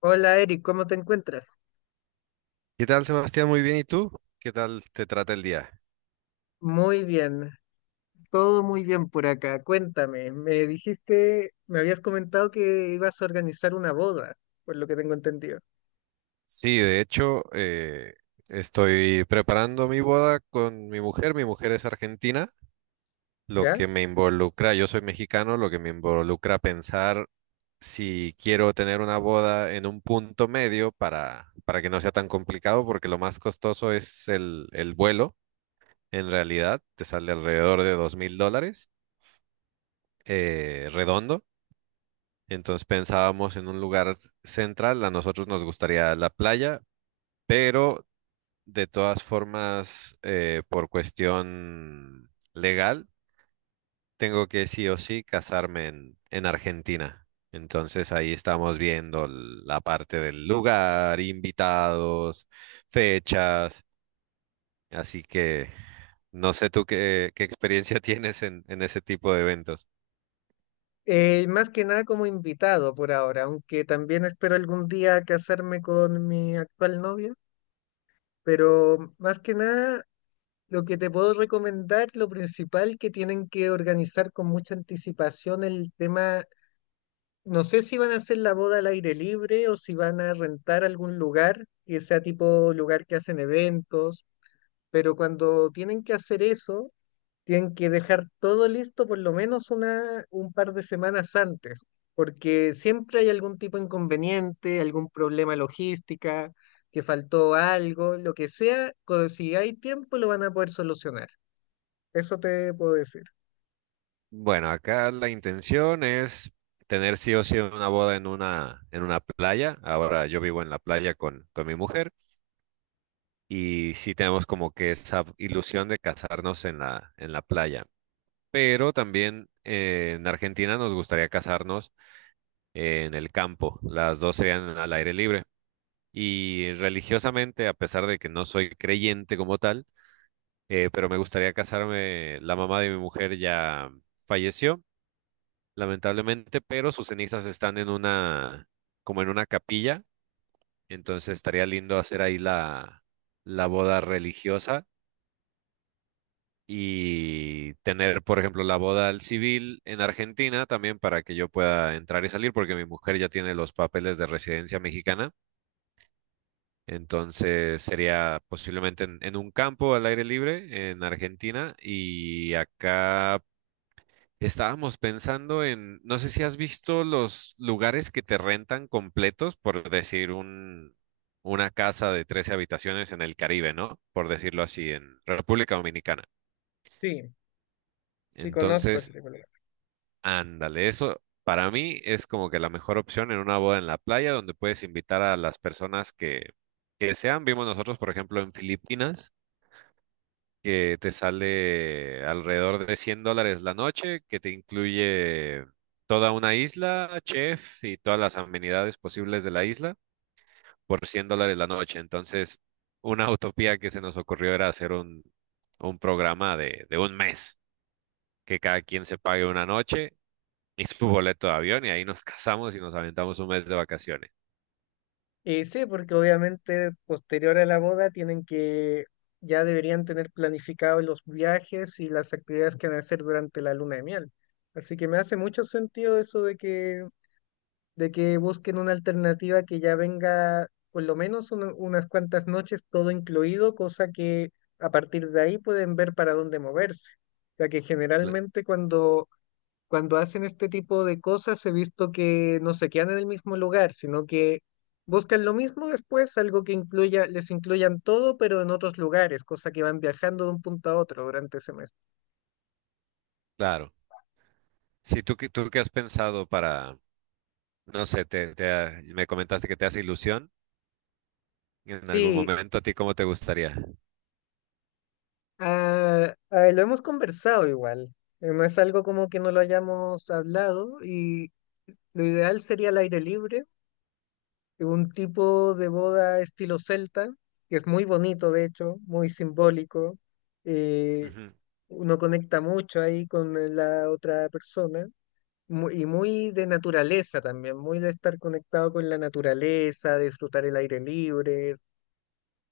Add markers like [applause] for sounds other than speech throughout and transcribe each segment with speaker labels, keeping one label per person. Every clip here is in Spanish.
Speaker 1: Hola Eric, ¿cómo te encuentras?
Speaker 2: ¿Qué tal, Sebastián? Muy bien. ¿Y tú? ¿Qué tal te trata el día?
Speaker 1: Muy bien, todo muy bien por acá. Cuéntame, me habías comentado que ibas a organizar una boda, por lo que tengo entendido.
Speaker 2: Sí, de hecho, estoy preparando mi boda con mi mujer. Mi mujer es argentina, lo
Speaker 1: ¿Ya?
Speaker 2: que me involucra, yo soy mexicano, lo que me involucra pensar si quiero tener una boda en un punto medio para que no sea tan complicado, porque lo más costoso es el vuelo. En realidad, te sale alrededor de $2000, redondo. Entonces pensábamos en un lugar central. A nosotros nos gustaría la playa, pero de todas formas, por cuestión legal, tengo que sí o sí casarme en Argentina. Entonces ahí estamos viendo la parte del lugar, invitados, fechas. Así que no sé tú qué experiencia [laughs] tienes en ese tipo de eventos.
Speaker 1: Más que nada como invitado por ahora, aunque también espero algún día casarme con mi actual novia, pero más que nada lo que te puedo recomendar, lo principal que tienen que organizar con mucha anticipación el tema. No sé si van a hacer la boda al aire libre o si van a rentar algún lugar que sea tipo lugar que hacen eventos, pero cuando tienen que hacer eso, tienen que dejar todo listo por lo menos un par de semanas antes, porque siempre hay algún tipo de inconveniente, algún problema logística, que faltó algo, lo que sea, si hay tiempo lo van a poder solucionar. Eso te puedo decir.
Speaker 2: Bueno, acá la intención es tener sí o sí una boda en en una playa. Ahora yo vivo en la playa con mi mujer y sí tenemos como que esa ilusión de casarnos en en la playa. Pero también en Argentina nos gustaría casarnos en el campo. Las dos serían al aire libre. Y religiosamente, a pesar de que no soy creyente como tal, pero me gustaría casarme, la mamá de mi mujer ya falleció. Lamentablemente, pero sus cenizas están en una, como en una capilla, entonces estaría lindo hacer ahí la boda religiosa y tener, por ejemplo, la boda al civil en Argentina también para que yo pueda entrar y salir, porque mi mujer ya tiene los papeles de residencia mexicana, entonces sería posiblemente en un campo al aire libre en Argentina y acá estábamos pensando en, no sé si has visto los lugares que te rentan completos, por decir una casa de 13 habitaciones en el Caribe, ¿no? Por decirlo así, en República Dominicana.
Speaker 1: Sí, sí conozco
Speaker 2: Entonces,
Speaker 1: ese tipo.
Speaker 2: ándale, eso para mí es como que la mejor opción en una boda en la playa donde puedes invitar a las personas que sean. Vimos nosotros, por ejemplo, en Filipinas que te sale alrededor de $100 la noche, que te incluye toda una isla, chef y todas las amenidades posibles de la isla por $100 la noche. Entonces, una utopía que se nos ocurrió era hacer un programa de 1 mes, que cada quien se pague una noche y su boleto de avión y ahí nos [laughs] casamos y nos aventamos 1 mes de vacaciones.
Speaker 1: Sí, porque obviamente posterior a la boda tienen que, ya deberían tener planificados los viajes y las actividades que van a hacer durante la luna de miel. Así que me hace mucho sentido eso de que busquen una alternativa que ya venga por lo menos unas cuantas noches todo incluido, cosa que a partir de ahí pueden ver para dónde moverse. O sea que
Speaker 2: Cl-
Speaker 1: generalmente cuando hacen este tipo de cosas he visto que no se quedan en el mismo lugar, sino que buscan lo mismo después, algo que incluya, les incluyan todo, pero en otros lugares, cosa que van viajando de un punto a otro durante ese mes.
Speaker 2: Claro. Si tú, tú qué has pensado para, no sé, me comentaste que te hace ilusión. En algún
Speaker 1: Sí,
Speaker 2: momento, ¿a ti cómo te gustaría?
Speaker 1: lo hemos conversado igual. No es algo como que no lo hayamos hablado y lo ideal sería al aire libre, un tipo de boda estilo celta, que es muy bonito de hecho, muy simbólico. Eh,
Speaker 2: Ujú.
Speaker 1: uno conecta mucho ahí con la otra persona y muy de naturaleza también, muy de estar conectado con la naturaleza, de disfrutar el aire libre.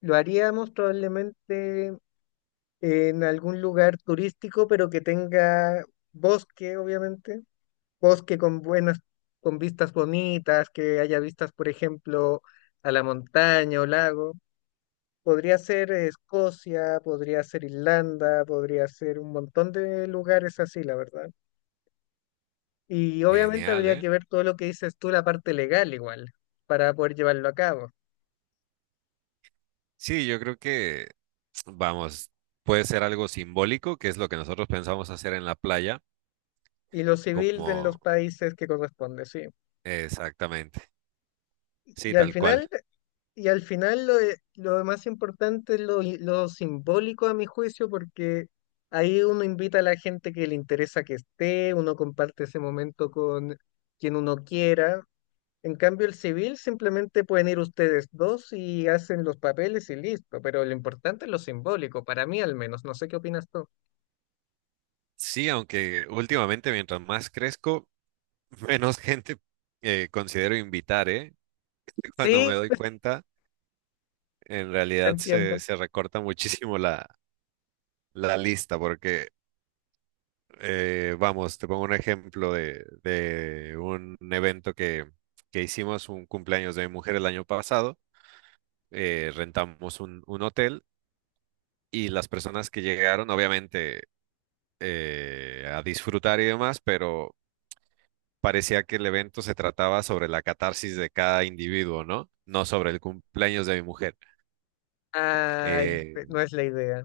Speaker 1: Lo haríamos probablemente en algún lugar turístico, pero que tenga bosque, obviamente, bosque con buenas, con vistas bonitas, que haya vistas, por ejemplo, a la montaña o lago. Podría ser Escocia, podría ser Irlanda, podría ser un montón de lugares así, la verdad. Y obviamente
Speaker 2: Genial,
Speaker 1: habría
Speaker 2: ¿eh?
Speaker 1: que ver todo lo que dices tú, la parte legal igual, para poder llevarlo a cabo.
Speaker 2: Sí, yo creo que, vamos, puede ser algo simbólico, que es lo que nosotros pensamos hacer en la playa,
Speaker 1: Y lo civil de en los
Speaker 2: como
Speaker 1: países que corresponde, sí.
Speaker 2: exactamente, sí,
Speaker 1: Y al
Speaker 2: tal cual.
Speaker 1: final, y al final lo más importante es lo simbólico a mi juicio, porque ahí uno invita a la gente que le interesa que esté, uno comparte ese momento con quien uno quiera. En cambio, el civil simplemente pueden ir ustedes dos y hacen los papeles y listo. Pero lo importante es lo simbólico, para mí al menos. No sé qué opinas tú.
Speaker 2: Sí, aunque últimamente mientras más crezco, [laughs] menos gente considero invitar, ¿eh? [laughs] Cuando me
Speaker 1: Sí,
Speaker 2: doy cuenta, en
Speaker 1: sí te
Speaker 2: realidad
Speaker 1: entiendo.
Speaker 2: se recorta muchísimo la lista, porque vamos, te pongo un ejemplo de un evento que hicimos, un cumpleaños de mi mujer el año pasado. Rentamos un hotel y las personas que llegaron, obviamente, a disfrutar y demás, pero parecía que el evento se trataba sobre la catarsis de cada individuo, ¿no? No sobre el cumpleaños de mi mujer.
Speaker 1: Ay,
Speaker 2: Eh,
Speaker 1: no es la idea.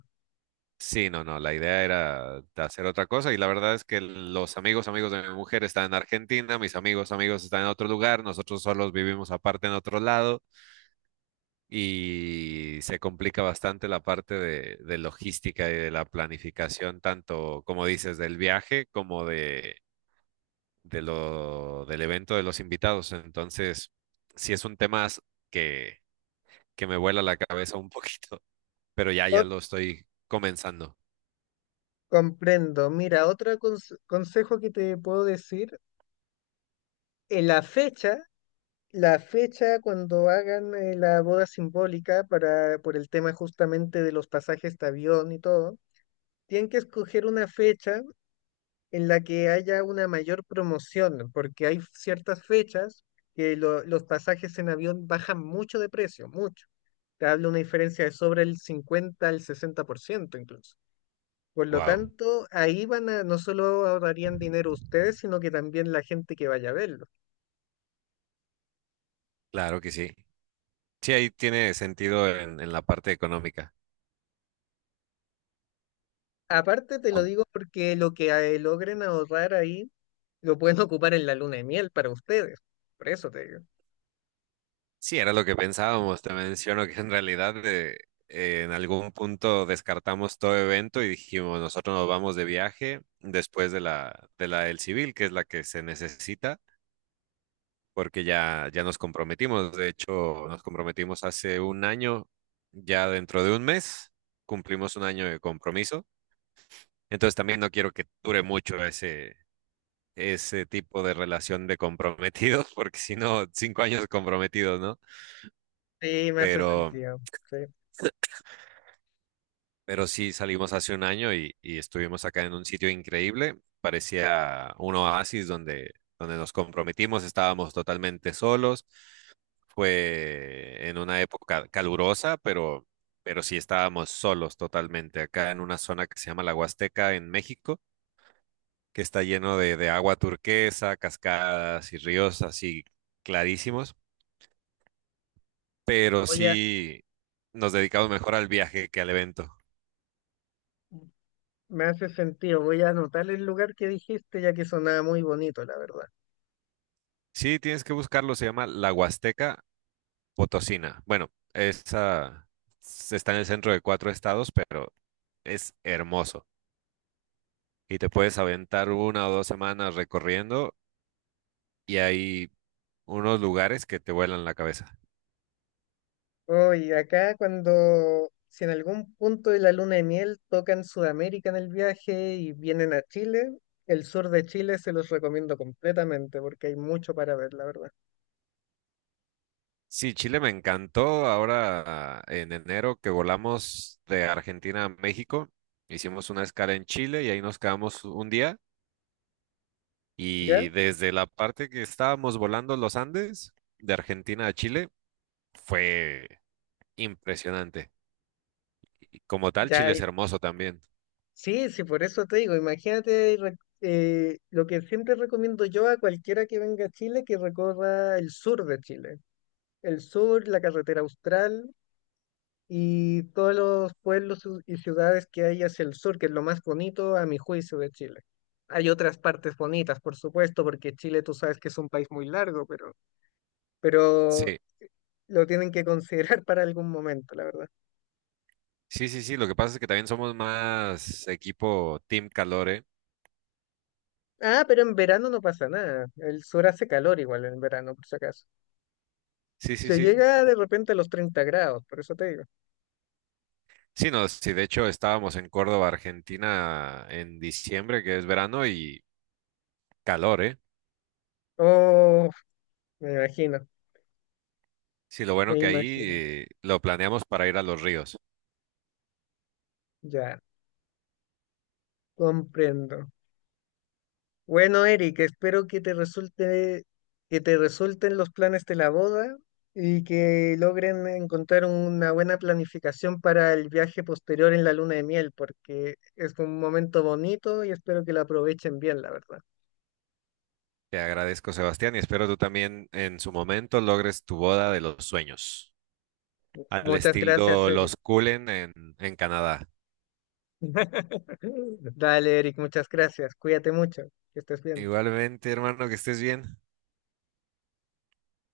Speaker 2: Sí, no, no, la idea era de hacer otra cosa y la verdad es que los amigos, amigos de mi mujer están en Argentina, mis amigos, amigos están en otro lugar, nosotros solos vivimos aparte en otro lado y se complica bastante la parte de logística y de la planificación, tanto como dices, del viaje como del evento de los invitados. Entonces, sí es un tema que, que me vuela la cabeza un poquito, pero ya
Speaker 1: O-
Speaker 2: lo estoy comenzando.
Speaker 1: Comprendo. Mira, otro consejo que te puedo decir, eh, la fecha, la fecha cuando hagan la boda simbólica, para, por el tema justamente de los pasajes de avión y todo, tienen que escoger una fecha en la que haya una mayor promoción, porque hay ciertas fechas que los pasajes en avión bajan mucho de precio, mucho. Te hablo una diferencia de sobre el 50% al 60% incluso. Por lo
Speaker 2: Wow,
Speaker 1: tanto, ahí van a, no solo ahorrarían dinero ustedes, sino que también la gente que vaya a verlo.
Speaker 2: claro que sí. Sí, ahí tiene sentido en la parte económica.
Speaker 1: Aparte, te lo
Speaker 2: Aun-
Speaker 1: digo porque lo que logren ahorrar ahí lo pueden [laughs] ocupar en la luna de miel para ustedes. Por eso te digo.
Speaker 2: Sí, era lo que pensábamos. Te menciono que en realidad en algún punto descartamos todo evento y dijimos, nosotros nos vamos de viaje después de de la del civil, que es la que se necesita, porque ya nos comprometimos. De hecho, nos comprometimos hace 1 año, ya dentro de 1 mes cumplimos 1 año de compromiso. Entonces también no quiero que dure mucho ese tipo de relación de comprometidos, [laughs] porque si no, 5 años comprometidos, ¿no?
Speaker 1: Sí, me hace
Speaker 2: Pero,
Speaker 1: sentido. Sí.
Speaker 2: pero sí salimos hace 1 año y estuvimos acá en un sitio increíble, parecía un oasis donde, donde nos comprometimos, estábamos totalmente solos, fue en una época calurosa, pero sí estábamos solos totalmente acá en una zona que se llama la Huasteca en México que está lleno de agua turquesa, cascadas y ríos así clarísimos pero
Speaker 1: Voy a-
Speaker 2: sí nos dedicamos mejor al viaje que al evento.
Speaker 1: Me hace sentido. Voy a anotar el lugar que dijiste, ya que sonaba muy bonito, la verdad.
Speaker 2: Sí, tienes que buscarlo, se llama La Huasteca Potosina. Bueno, esa está en el centro de 4 estados, pero es hermoso. Y te puedes aventar una o 2 semanas recorriendo y hay unos lugares que te vuelan la cabeza.
Speaker 1: Hoy, acá cuando, si en algún punto de la luna de miel tocan Sudamérica en el viaje y vienen a Chile, el sur de Chile se los recomiendo completamente porque hay mucho para ver, la verdad.
Speaker 2: Sí, Chile me encantó. Ahora en enero que volamos de Argentina a México, hicimos una escala en Chile y ahí nos quedamos 1 día
Speaker 1: ¿Ya?
Speaker 2: y desde la parte que estábamos volando los Andes, de Argentina a Chile, fue impresionante. Y como tal,
Speaker 1: Ya
Speaker 2: Chile es
Speaker 1: hay.
Speaker 2: hermoso también.
Speaker 1: Sí, sí, por eso te digo, imagínate lo que siempre recomiendo yo a cualquiera que venga a Chile, que recorra el sur de Chile. El sur, la carretera austral, y todos los pueblos y ciudades que hay hacia el sur, que es lo más bonito a mi juicio de Chile. Hay otras partes bonitas, por supuesto, porque Chile tú sabes que es un país muy largo, pero
Speaker 2: Sí,
Speaker 1: lo tienen que considerar [laughs] para algún momento, la verdad.
Speaker 2: sí, sí, sí. Lo que pasa es que también somos más equipo Team Calore.
Speaker 1: Ah, pero en verano no pasa nada. El sur hace calor igual en verano, por si acaso.
Speaker 2: Sí, sí,
Speaker 1: Se
Speaker 2: sí.
Speaker 1: llega de repente a los 30 grados, por eso te digo.
Speaker 2: Sí, no, sí, de hecho estábamos en Córdoba, Argentina, en diciembre, que es verano, y calor, ¿eh?
Speaker 1: Oh, me imagino,
Speaker 2: Sí, lo bueno
Speaker 1: me
Speaker 2: que ahí
Speaker 1: imagino.
Speaker 2: lo planeamos para ir a los ríos.
Speaker 1: Ya, comprendo. Bueno, Eric, espero que te resulte, que te resulten los planes de la boda y que logren encontrar una buena planificación para el viaje posterior en la luna de miel, porque es un momento bonito y espero que lo aprovechen bien, la verdad.
Speaker 2: Te agradezco, Sebastián, y espero tú también en su momento logres tu boda de los sueños. Al
Speaker 1: Muchas gracias,
Speaker 2: estilo
Speaker 1: Eric.
Speaker 2: los Cullen en Canadá.
Speaker 1: [laughs] Dale, Eric, muchas gracias. Cuídate mucho, que estés bien.
Speaker 2: Igualmente, hermano, que estés bien.